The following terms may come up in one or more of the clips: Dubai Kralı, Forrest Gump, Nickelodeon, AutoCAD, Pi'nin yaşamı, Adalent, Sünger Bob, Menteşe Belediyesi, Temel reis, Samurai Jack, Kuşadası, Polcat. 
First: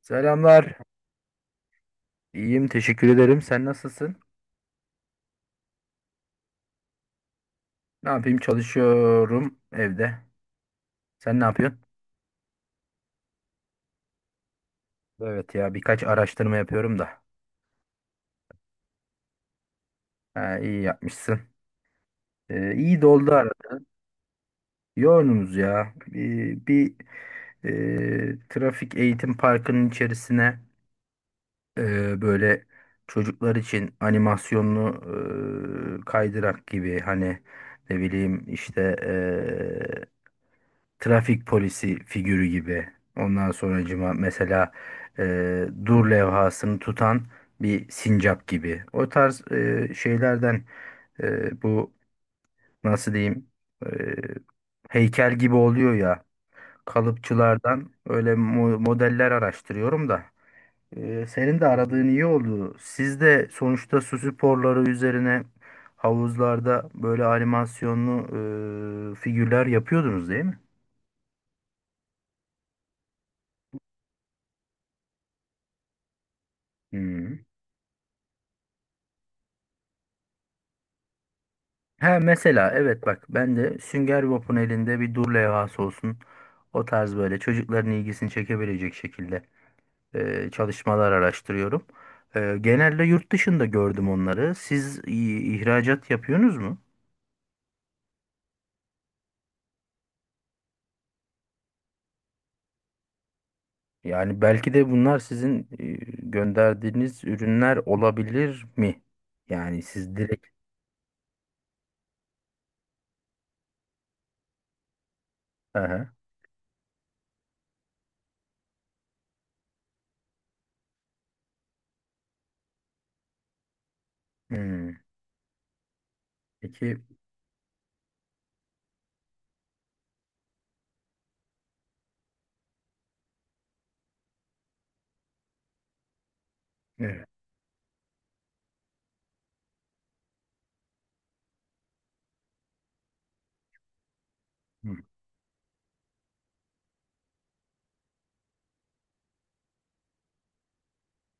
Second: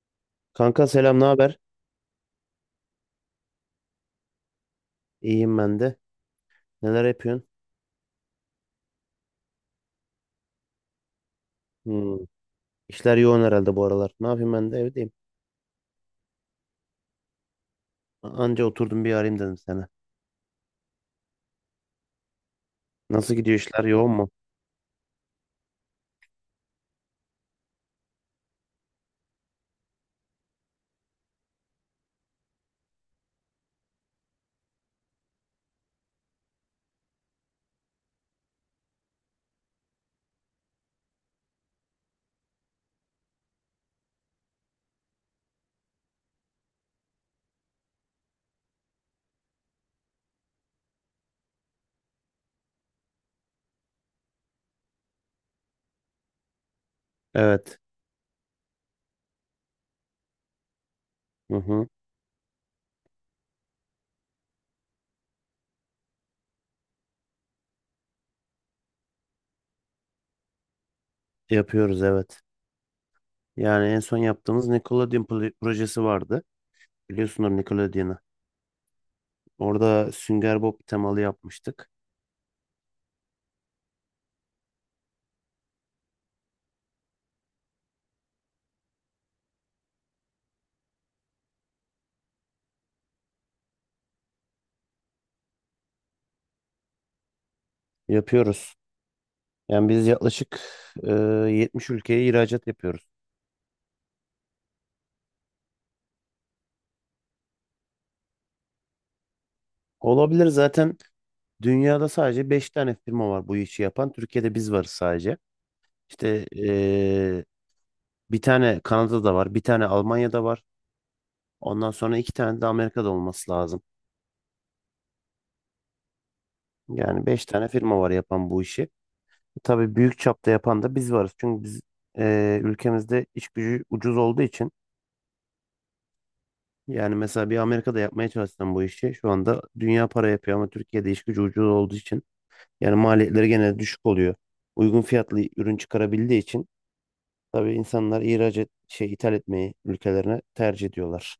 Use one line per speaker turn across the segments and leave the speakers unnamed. Selamlar.
Kanka selam, ne haber?
İyiyim, teşekkür ederim. Sen nasılsın?
İyiyim ben de. Neler yapıyorsun?
Ne yapayım? Çalışıyorum evde. Sen ne yapıyorsun?
Hmm. İşler yoğun herhalde bu aralar. Ne yapayım ben de evdeyim.
Evet ya, birkaç araştırma yapıyorum da.
Anca oturdum bir arayayım dedim sana.
Ha, iyi yapmışsın. İyi doldu
Nasıl gidiyor
arada.
işler yoğun mu?
Yoğunuz ya. Bir trafik eğitim parkının içerisine, böyle çocuklar için animasyonlu, kaydırak gibi, hani ne bileyim işte, e, trafik polisi figürü gibi. Ondan sonracıma mesela dur levhasını tutan bir sincap gibi. O tarz şeylerden, bu nasıl diyeyim, e, heykel gibi oluyor ya,
Evet.
kalıpçılardan öyle modeller araştırıyorum da.
Hı
Senin de
hı.
aradığın iyi oldu. Siz de sonuçta su sporları üzerine havuzlarda böyle animasyonlu figürler yapıyordunuz değil mi?
Yapıyoruz evet. Yani en son yaptığımız Nickelodeon projesi vardı.
Hı.
Biliyorsunuz Nickelodeon'u. Orada Sünger Bob temalı yapmıştık.
He, mesela evet, bak ben de Sünger Bob'un elinde bir dur levhası olsun. O tarz böyle çocukların ilgisini çekebilecek şekilde çalışmalar araştırıyorum. Genelde yurt dışında gördüm onları. Siz ihracat yapıyorsunuz mu?
Yapıyoruz. Yani biz yaklaşık e, 70 ülkeye ihracat yapıyoruz.
Yani belki de bunlar sizin gönderdiğiniz ürünler olabilir mi? Yani siz direkt...
Olabilir zaten dünyada sadece 5 tane firma var bu işi yapan. Türkiye'de biz varız sadece.
Aha.
İşte bir tane Kanada'da var, bir tane Almanya'da var. Ondan sonra iki tane de Amerika'da olması lazım.
Hmm. Peki...
Yani beş tane firma var yapan bu işi. Tabii büyük çapta yapan da biz varız. Çünkü biz ülkemizde iş gücü ucuz olduğu için yani
Evet.
mesela bir Amerika'da yapmaya çalışsam bu işi şu anda dünya para yapıyor ama Türkiye'de iş gücü ucuz olduğu için yani maliyetleri genelde düşük oluyor. Uygun
Hmm.
fiyatlı ürün çıkarabildiği için tabii insanlar şey ithal etmeyi ülkelerine tercih ediyorlar.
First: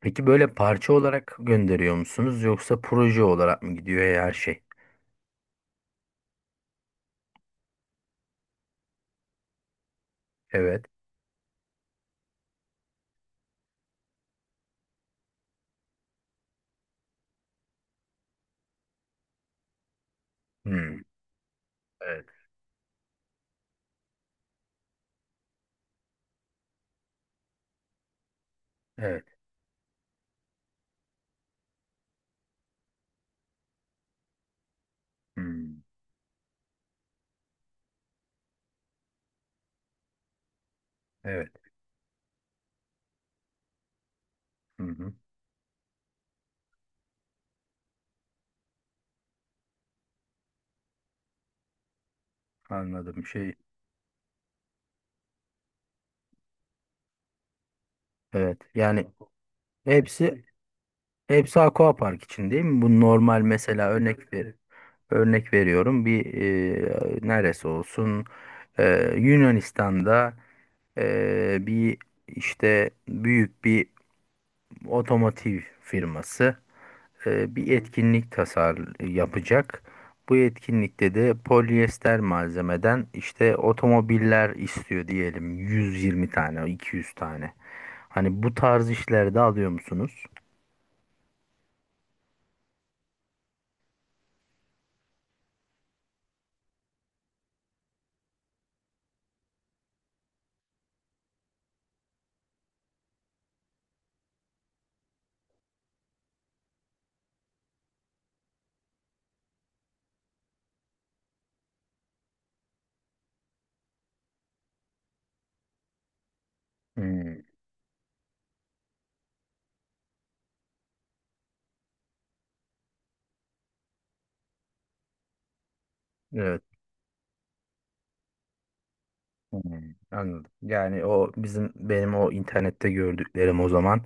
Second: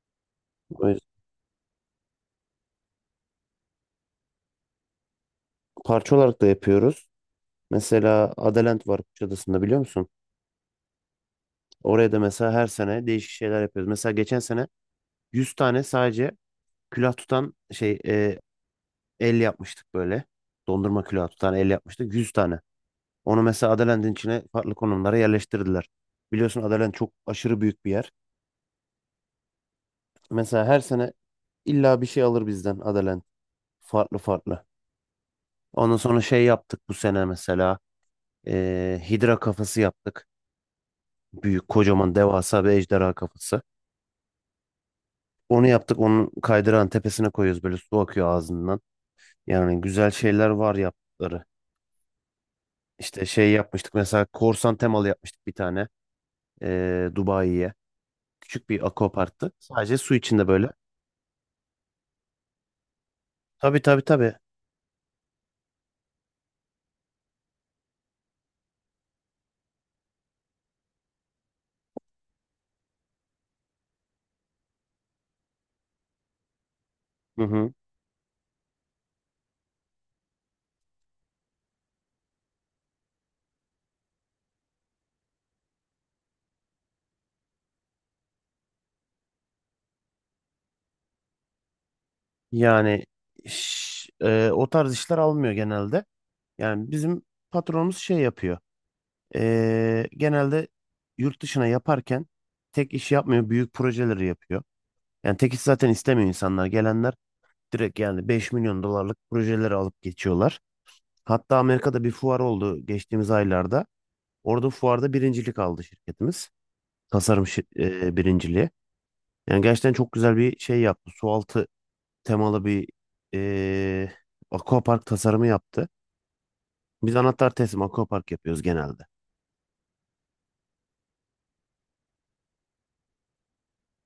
Peki böyle parça olarak gönderiyor musunuz yoksa proje olarak mı gidiyor her şey?
Parça olarak da yapıyoruz. Mesela Adalent var Kuşadası'nda biliyor musun?
Evet.
Oraya da mesela her sene değişik şeyler yapıyoruz. Mesela geçen sene 100 tane sadece külah tutan şey el yapmıştık böyle.
Hmm,
Dondurma külahı tutan el yapmıştık
evet,
100 tane. Onu mesela Adalent'in içine farklı konumlara yerleştirdiler. Biliyorsun Adalent çok aşırı büyük bir yer.
evet.
Mesela her sene illa bir şey alır bizden Adalent. Farklı farklı.
Hmm,
Ondan sonra şey yaptık bu sene mesela. Hidra kafası yaptık.
evet.
Büyük, kocaman, devasa bir ejderha kafası.
Hı hı.
Onu yaptık. Onun kaydırağın tepesine koyuyoruz. Böyle su akıyor ağzından. Yani güzel şeyler var yaptıkları.
Anladım.
İşte şey
Şey,
yapmıştık. Mesela korsan temalı yapmıştık bir tane. Dubai'ye.
evet,
Küçük bir
yani
aquaparktı. Sadece su
hepsi
içinde böyle.
hepsi aquapark için değil mi? Bu normal,
Tabii
mesela,
tabii tabii.
örnek veriyorum, bir neresi olsun. E, Yunanistan'da bir, işte büyük bir otomotiv firması
Hı
bir
hı.
etkinlik yapacak. Bu etkinlikte de polyester malzemeden işte otomobiller istiyor, diyelim 120 tane, 200 tane. Hani bu tarz işlerde alıyor musunuz?
Yani o tarz işler almıyor genelde. Yani bizim patronumuz şey yapıyor. Genelde yurt dışına yaparken tek iş yapmıyor. Büyük projeleri yapıyor. Yani tek iş zaten istemiyor insanlar. Gelenler direkt yani 5 milyon dolarlık projeleri alıp geçiyorlar. Hatta Amerika'da bir fuar oldu geçtiğimiz aylarda. Orada fuarda birincilik aldı şirketimiz.
Hmm,
Tasarım birinciliği. Yani gerçekten çok güzel bir şey yaptı. Sualtı temalı bir e, aquapark tasarımı yaptı.
evet.
Biz anahtar teslim aquapark yapıyoruz genelde.
Hmm, anladım. Yani O bizim benim o internette gördüklerim o zaman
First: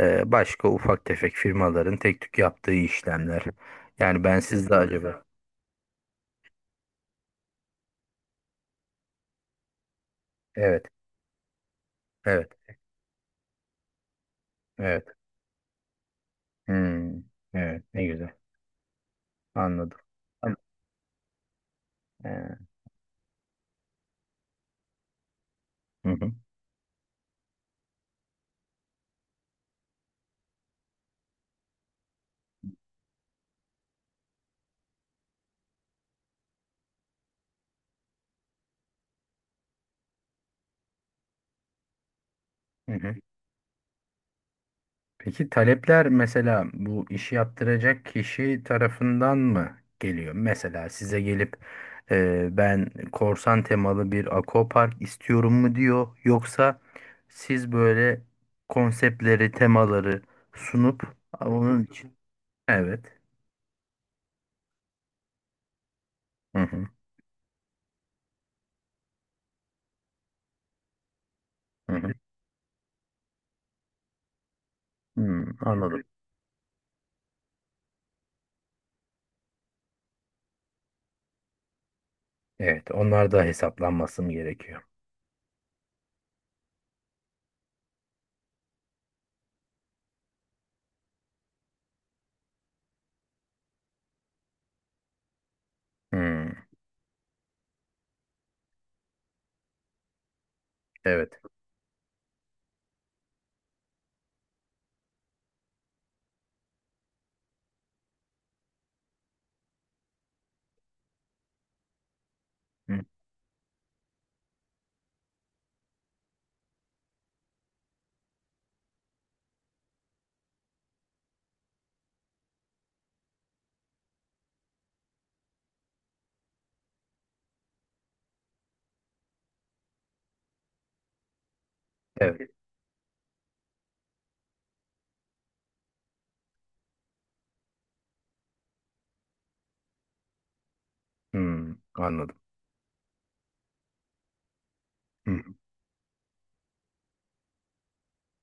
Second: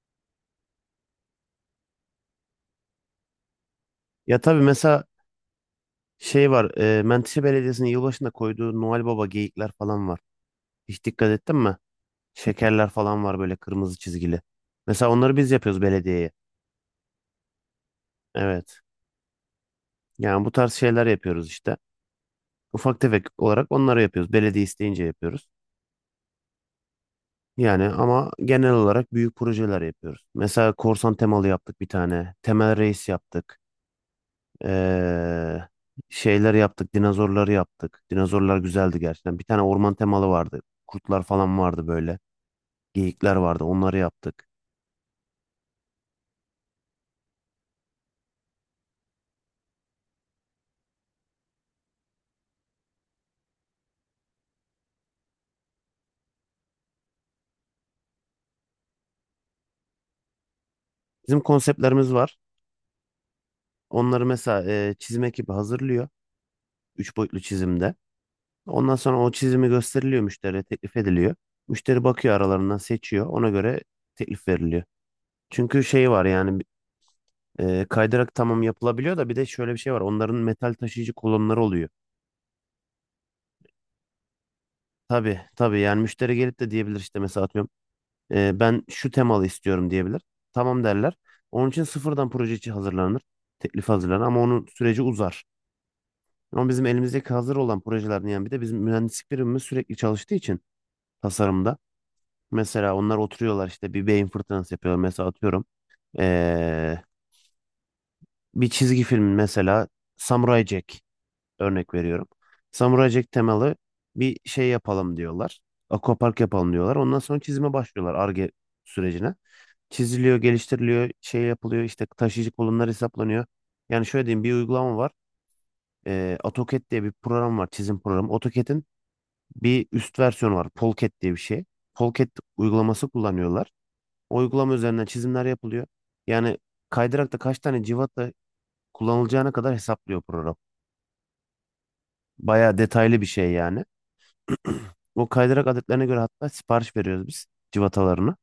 başka ufak tefek firmaların tek tük yaptığı işlemler. Yani
Ya
ben
tabii
sizde,
mesela
acaba?
şey var. Menteşe Belediyesi'nin yılbaşında koyduğu Noel Baba geyikler falan var.
Evet,
Hiç dikkat ettin mi?
evet,
Şekerler falan var böyle kırmızı çizgili. Mesela
evet.
onları biz yapıyoruz belediyeye.
Hmm, evet. Ne güzel.
Evet.
Anladım.
Yani bu tarz şeyler yapıyoruz işte.
Ee,
Ufak tefek olarak onları yapıyoruz. Belediye isteyince yapıyoruz.
hı hı,
Yani ama genel olarak büyük projeler yapıyoruz. Mesela korsan temalı yaptık bir tane. Temel reis yaptık. Ee, Şeyler yaptık. Dinozorları yaptık. Dinozorlar güzeldi gerçekten. Bir tane orman temalı vardı. Kurtlar falan vardı böyle.
hı hı.
Geyikler vardı. Onları yaptık.
Peki talepler mesela bu işi yaptıracak kişi tarafından mı geliyor? Mesela size gelip ben korsan temalı bir akopark istiyorum mu diyor, yoksa siz böyle konseptleri, temaları sunup
Bizim
onun
konseptlerimiz
için...
var.
Evet.
Onları mesela çizim ekibi hazırlıyor.
Hı hı,
Üç boyutlu çizimde. Ondan sonra o çizimi gösteriliyor müşteriye teklif ediliyor.
hı
Müşteri
hı.
bakıyor aralarından seçiyor. Ona göre teklif veriliyor.
Hmm,
Çünkü
anladım.
şey var yani kaydırak tamam yapılabiliyor da bir de şöyle bir şey var. Onların metal taşıyıcı kolonları oluyor.
Evet, onlar da hesaplanması mı gerekiyor?
Tabii tabii yani müşteri gelip de diyebilir işte mesela atıyorum ben şu temalı istiyorum diyebilir. Tamam derler. Onun için sıfırdan proje için hazırlanır. Teklif hazırlanır ama onun süreci uzar.
Hmm,
Ama bizim elimizdeki hazır olan projelerden yani bir de bizim mühendislik birimimiz sürekli çalıştığı için
evet.
tasarımda. Mesela onlar oturuyorlar işte bir beyin fırtınası yapıyorlar. Mesela atıyorum ee, bir çizgi film mesela Samurai Jack örnek veriyorum.
Hı.
Samurai Jack temalı bir şey yapalım diyorlar. Aquapark yapalım diyorlar. Ondan sonra çizime başlıyorlar Ar-Ge sürecine. Çiziliyor, geliştiriliyor, şey yapılıyor işte taşıyıcı kolonlar hesaplanıyor. Yani şöyle diyeyim bir uygulama var. AutoCAD diye bir program var çizim programı. AutoCAD'in bir üst versiyonu var. Polcat diye bir şey. Polcat
Evet.
uygulaması kullanıyorlar. Uygulama üzerinden çizimler yapılıyor. Yani kaydırakta kaç tane cıvata kullanılacağına kadar hesaplıyor program.
Hmm, anladım.
Bayağı detaylı bir şey yani. O
Hı,
kaydırak adetlerine göre hatta sipariş veriyoruz biz cıvatalarını.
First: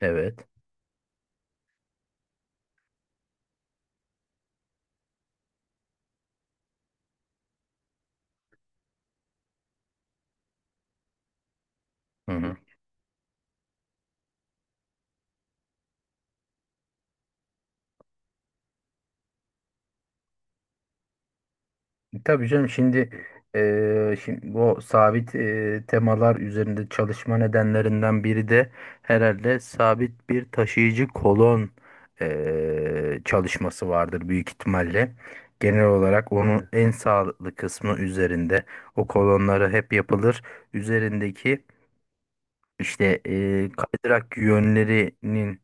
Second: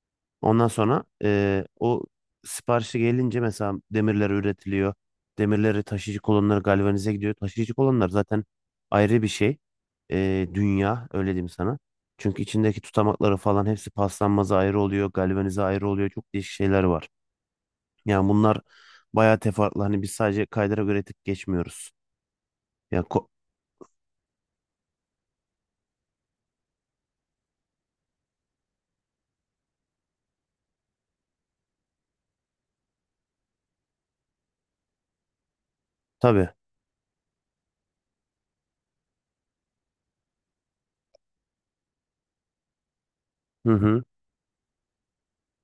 evet.
Ondan sonra o siparişi gelince mesela demirler üretiliyor. Demirleri taşıyıcı kolonları galvanize gidiyor. Taşıyıcı kolonlar zaten ayrı bir şey. Dünya öyle diyeyim sana.
Hı
Çünkü
hı.
içindeki tutamakları falan hepsi paslanmaza ayrı oluyor. Galvanize ayrı oluyor. Çok değişik şeyler var. Yani bunlar bayağı teferruatlı. Hani biz sadece kaydıra göre tık geçmiyoruz.
Tabii canım.
Ya ko-
Şimdi bu sabit, temalar üzerinde çalışma nedenlerinden biri de herhalde sabit bir taşıyıcı kolon çalışması vardır büyük ihtimalle. Genel olarak
tabii.
onun, evet, en sağlıklı kısmı üzerinde o kolonları hep yapılır. Üzerindeki işte
Hı hı.
kaydırak yönlerinin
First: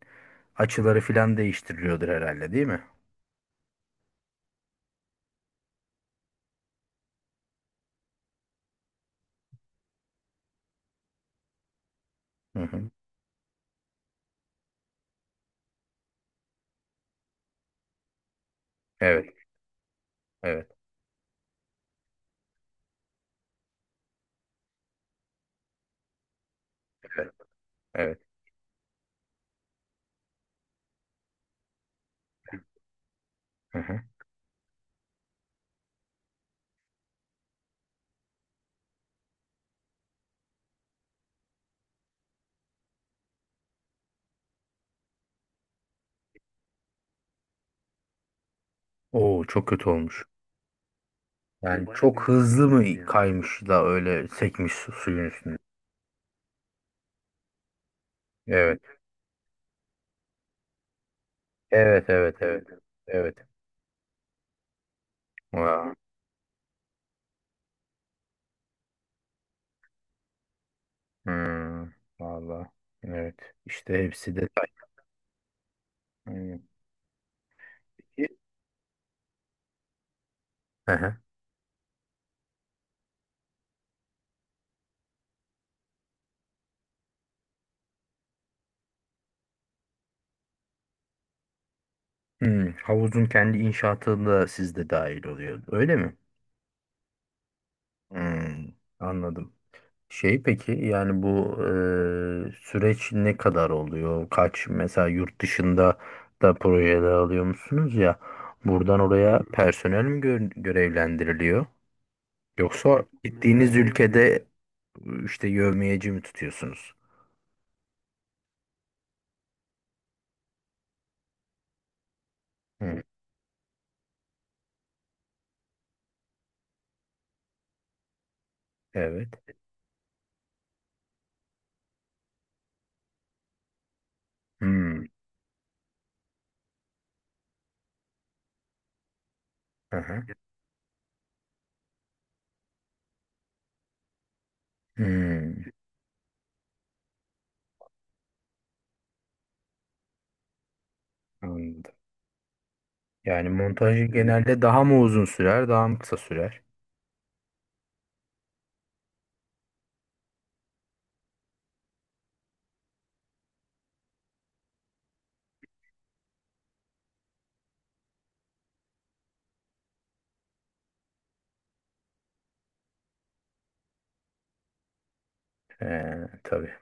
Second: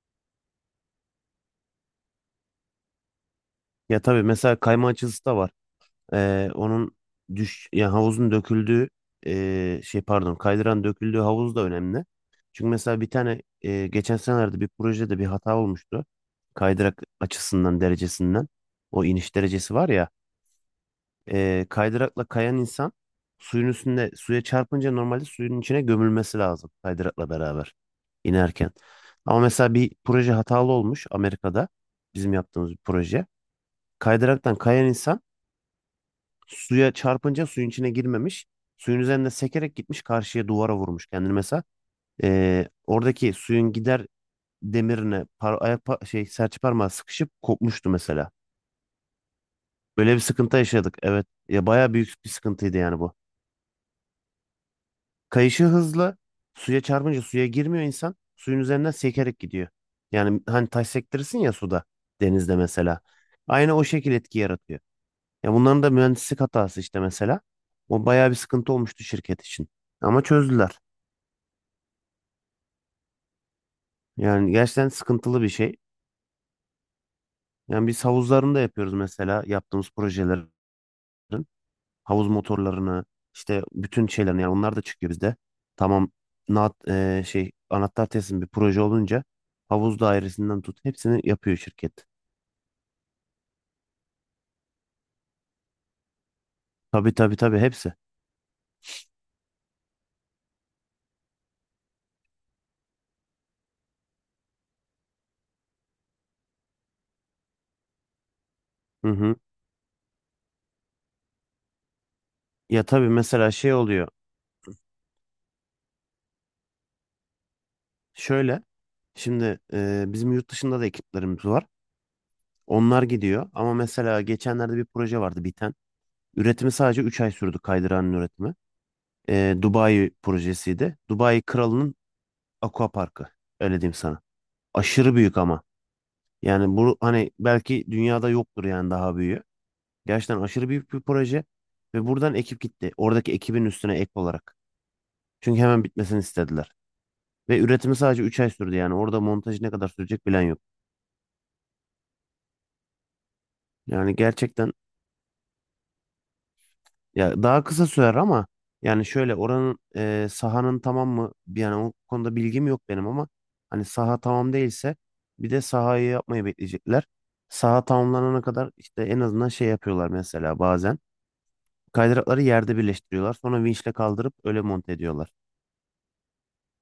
açıları filan değiştiriliyordur herhalde değil mi?
Ya tabii mesela kayma açısı da var. Onun düş ya havuzun döküldüğü şey pardon kaydıran döküldüğü havuz da önemli.
Hı
Çünkü
hı.
mesela bir tane geçen senelerde bir projede bir hata olmuştu. Kaydırak açısından derecesinden o
Evet,
iniş derecesi var ya.
evet,
Kaydırakla kayan insan suyun üstünde suya çarpınca normalde suyun içine gömülmesi lazım kaydırakla
evet,
beraber
evet.
inerken. Ama mesela bir proje hatalı olmuş Amerika'da bizim yaptığımız bir proje.
Hı hı.
Kaydıraktan kayan insan suya çarpınca suyun içine girmemiş. Suyun üzerinde sekerek gitmiş karşıya duvara vurmuş kendini mesela. Oradaki suyun gider demirine şey serçe parmağı sıkışıp kopmuştu mesela.
Oo, çok kötü
Böyle bir
olmuş.
sıkıntı yaşadık. Evet. Ya
Yani
bayağı
baya
büyük
çok büyük
bir
hızlı sıkıntı
sıkıntıydı
mı
yani
yani?
bu.
Kaymış da öyle sekmiş suyun üstünde?
Kayışı hızlı. Suya çarpınca suya girmiyor insan. Suyun
Evet.
üzerinden sekerek gidiyor. Yani hani taş sektirirsin ya suda.
Evet, evet,
Denizde
evet.
mesela.
Evet.
Aynı o şekil etki yaratıyor. Ya bunların da
Vaa.
mühendislik hatası işte mesela. O bayağı bir sıkıntı olmuştu şirket için. Ama çözdüler.
Hmm. Valla. Evet. İşte hepsi
Yani
detay.
gerçekten sıkıntılı bir şey.
Hmm.
Yani biz havuzlarını da yapıyoruz mesela yaptığımız projelerin.
Aha.
Havuz motorlarını işte bütün şeylerini yani onlar da çıkıyor bizde. Tamam şey anahtar teslim bir proje olunca havuz dairesinden tut hepsini yapıyor şirket.
Hmm. Havuzun kendi inşaatı da sizde dahil oluyor. Öyle mi?
Tabii tabii tabii hepsi.
Hmm. Anladım. Şey, peki yani bu süreç ne kadar oluyor? Mesela yurt dışında da projeler alıyor musunuz ya? Buradan
Hı hı.
oraya personel mi görevlendiriliyor?
Ya
Yoksa
tabii mesela şey
gittiğiniz
oluyor.
ülkede işte yevmiyeci mi tutuyorsunuz?
Şöyle şimdi bizim yurt dışında da ekiplerimiz var.
Hı,
Onlar gidiyor ama mesela geçenlerde bir proje vardı biten. Üretimi sadece 3 ay sürdü kaydıranın üretimi.
evet.
Dubai projesiydi. Dubai Kralı'nın Aqua Parkı. Öyle diyeyim sana.
Hmm,
Aşırı büyük ama. Yani bu hani belki dünyada yoktur yani daha büyüğü.
aha.
Gerçekten aşırı büyük bir proje ve buradan ekip gitti. Oradaki ekibin üstüne ek olarak. Çünkü
Hmm,
hemen bitmesini istediler. Ve üretimi sadece 3 ay sürdü yani. Orada montajı ne kadar sürecek bilen yok.
anladım. Yani montajı
Yani
genelde
gerçekten
daha mı uzun sürer, daha mı kısa sürer?
ya daha kısa sürer ama yani şöyle oranın sahanın tamam mı? Yani o konuda bilgim yok benim ama hani saha tamam değilse bir de sahayı yapmayı bekleyecekler. Saha tamamlanana kadar işte en azından şey yapıyorlar mesela bazen. Kaydırakları yerde birleştiriyorlar. Sonra vinçle kaldırıp öyle monte ediyorlar.
Ee, tabii.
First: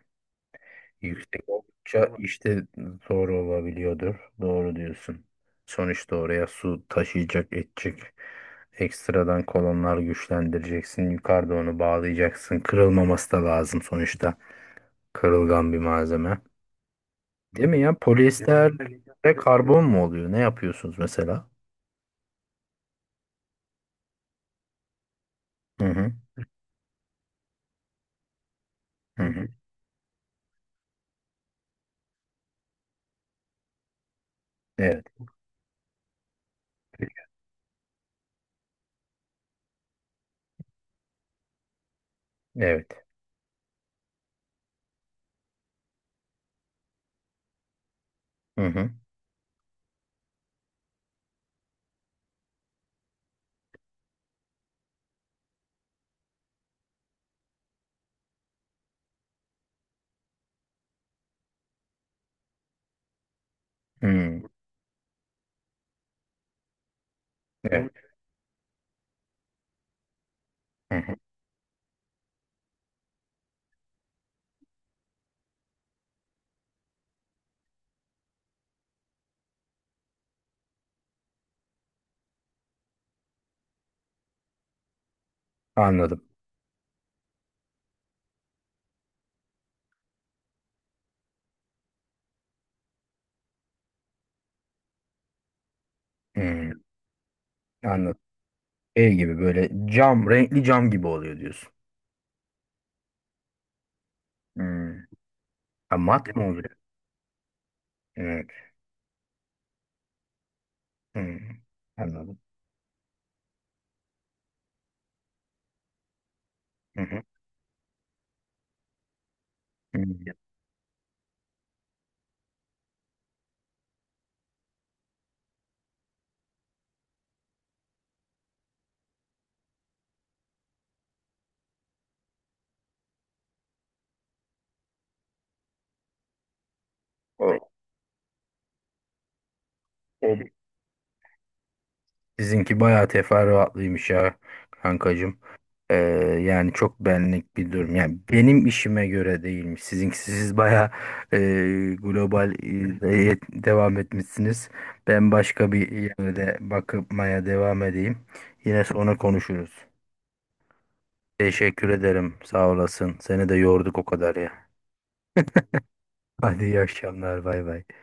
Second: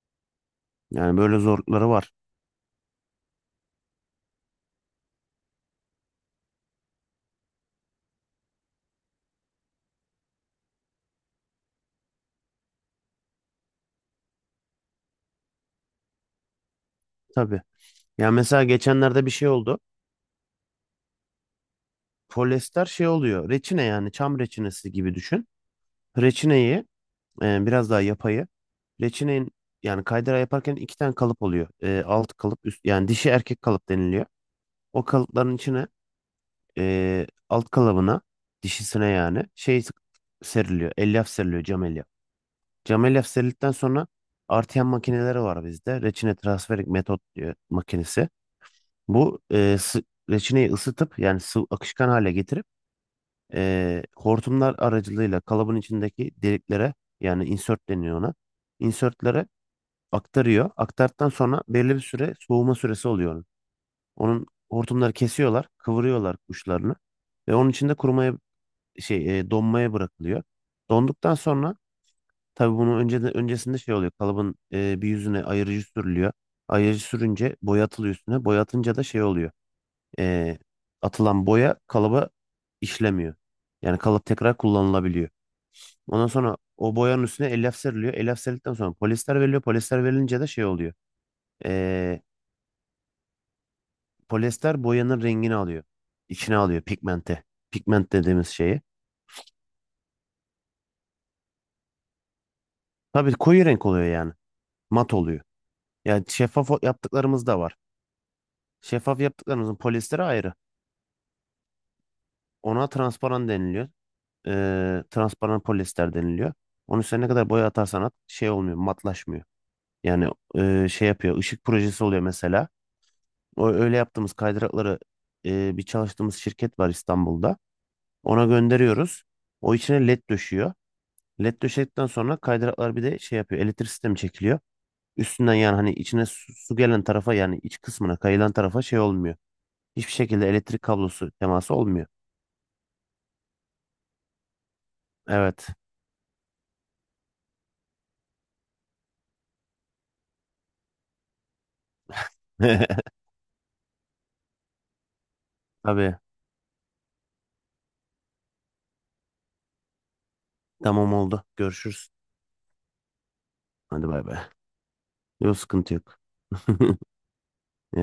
Yani böyle
Yüksek
zorlukları var.
oldukça işte zor olabiliyordur. Doğru diyorsun. Sonuçta oraya su taşıyacak, edecek. Ekstradan kolonlar güçlendireceksin. Yukarıda onu bağlayacaksın. Kırılmaması da lazım sonuçta. Kırılgan bir malzeme.
Tabii.
Değil mi ya?
Yani mesela
Polyester
geçenlerde bir
ve
şey oldu.
karbon mu oluyor? Ne yapıyorsunuz mesela?
Polyester şey oluyor. Reçine yani çam reçinesi gibi düşün.
Hı hı.
Reçineyi biraz daha yapayı.
Hı hı.
Reçinenin yani kaydıra yaparken iki tane kalıp oluyor. Alt kalıp üst yani dişi erkek kalıp deniliyor.
Evet.
O kalıpların içine alt kalıbına dişisine yani şey seriliyor. Elyaf seriliyor cam elyaf.
Evet.
Camel efserildikten sonra artıyan makineleri var bizde. Reçine transferik metot diye makinesi.
Hı hı.
Bu reçineyi ısıtıp yani sıvı akışkan hale getirip hortumlar aracılığıyla kalıbın içindeki deliklere yani insert deniyor ona. Insertlere aktarıyor. Aktardıktan sonra belli bir süre soğuma süresi oluyor. Onun
Hı.
Onun hortumları kesiyorlar, kıvırıyorlar uçlarını ve onun
Evet.
içinde kurumaya şey donmaya bırakılıyor.
Hı hı.
Donduktan sonra tabii bunu önce de, öncesinde şey oluyor. Kalıbın bir yüzüne ayırıcı sürülüyor. Ayırıcı sürünce boya atılıyor üstüne. Boya atınca da şey oluyor. E, Atılan boya kalıba işlemiyor. Yani kalıp tekrar kullanılabiliyor.
Anladım.
Ondan sonra o boyanın üstüne elyaf seriliyor. Elyaf serildikten sonra polyester veriliyor. Polyester verilince de şey oluyor. E, Polyester boyanın rengini alıyor. İçine
Hı.
alıyor pigmente. Pigment
Anladım.
dediğimiz şeyi.
Şey gibi böyle cam, renkli cam gibi oluyor diyorsun.
Tabii koyu renk oluyor yani.
Hmm.
Mat oluyor.
Ha,
Yani
mat mı
şeffaf
oluyor?
yaptıklarımız da var.
Evet.
Şeffaf yaptıklarımızın polyesteri ayrı.
Hmm, anladım.
Ona transparan deniliyor. Transparan polyester deniliyor. Onun
Hı
üstüne
hı.
ne kadar boya atarsan at şey olmuyor, matlaşmıyor. Yani
Hı.
şey yapıyor, ışık projesi oluyor mesela. O öyle yaptığımız kaydırakları bir çalıştığımız şirket var İstanbul'da. Ona gönderiyoruz. O içine led döşüyor. Led döşedikten sonra kaydıraklar bir de şey yapıyor, elektrik sistemi çekiliyor. Üstünden yani hani içine su gelen tarafa
O,
yani iç kısmına kayılan tarafa şey olmuyor. Hiçbir
o
şekilde elektrik kablosu teması olmuyor.
sizinki bayağı teferruatlıymış ya kankacığım.
Evet.
Ee, Yani çok benlik bir durum. Yani benim işime göre değilmiş. Sizinki, siz bayağı e, global, devam etmişsiniz. Ben başka bir
Tabii.
yerde bakmaya devam edeyim. Yine sonra konuşuruz.
Tamam oldu.
Teşekkür
Görüşürüz.
ederim. Sağ olasın. Seni de yorduk o
Hadi bay
kadar
bay.
ya.
Yok sıkıntı yok.
Hadi iyi akşamlar. Bay bay.
Yaşa.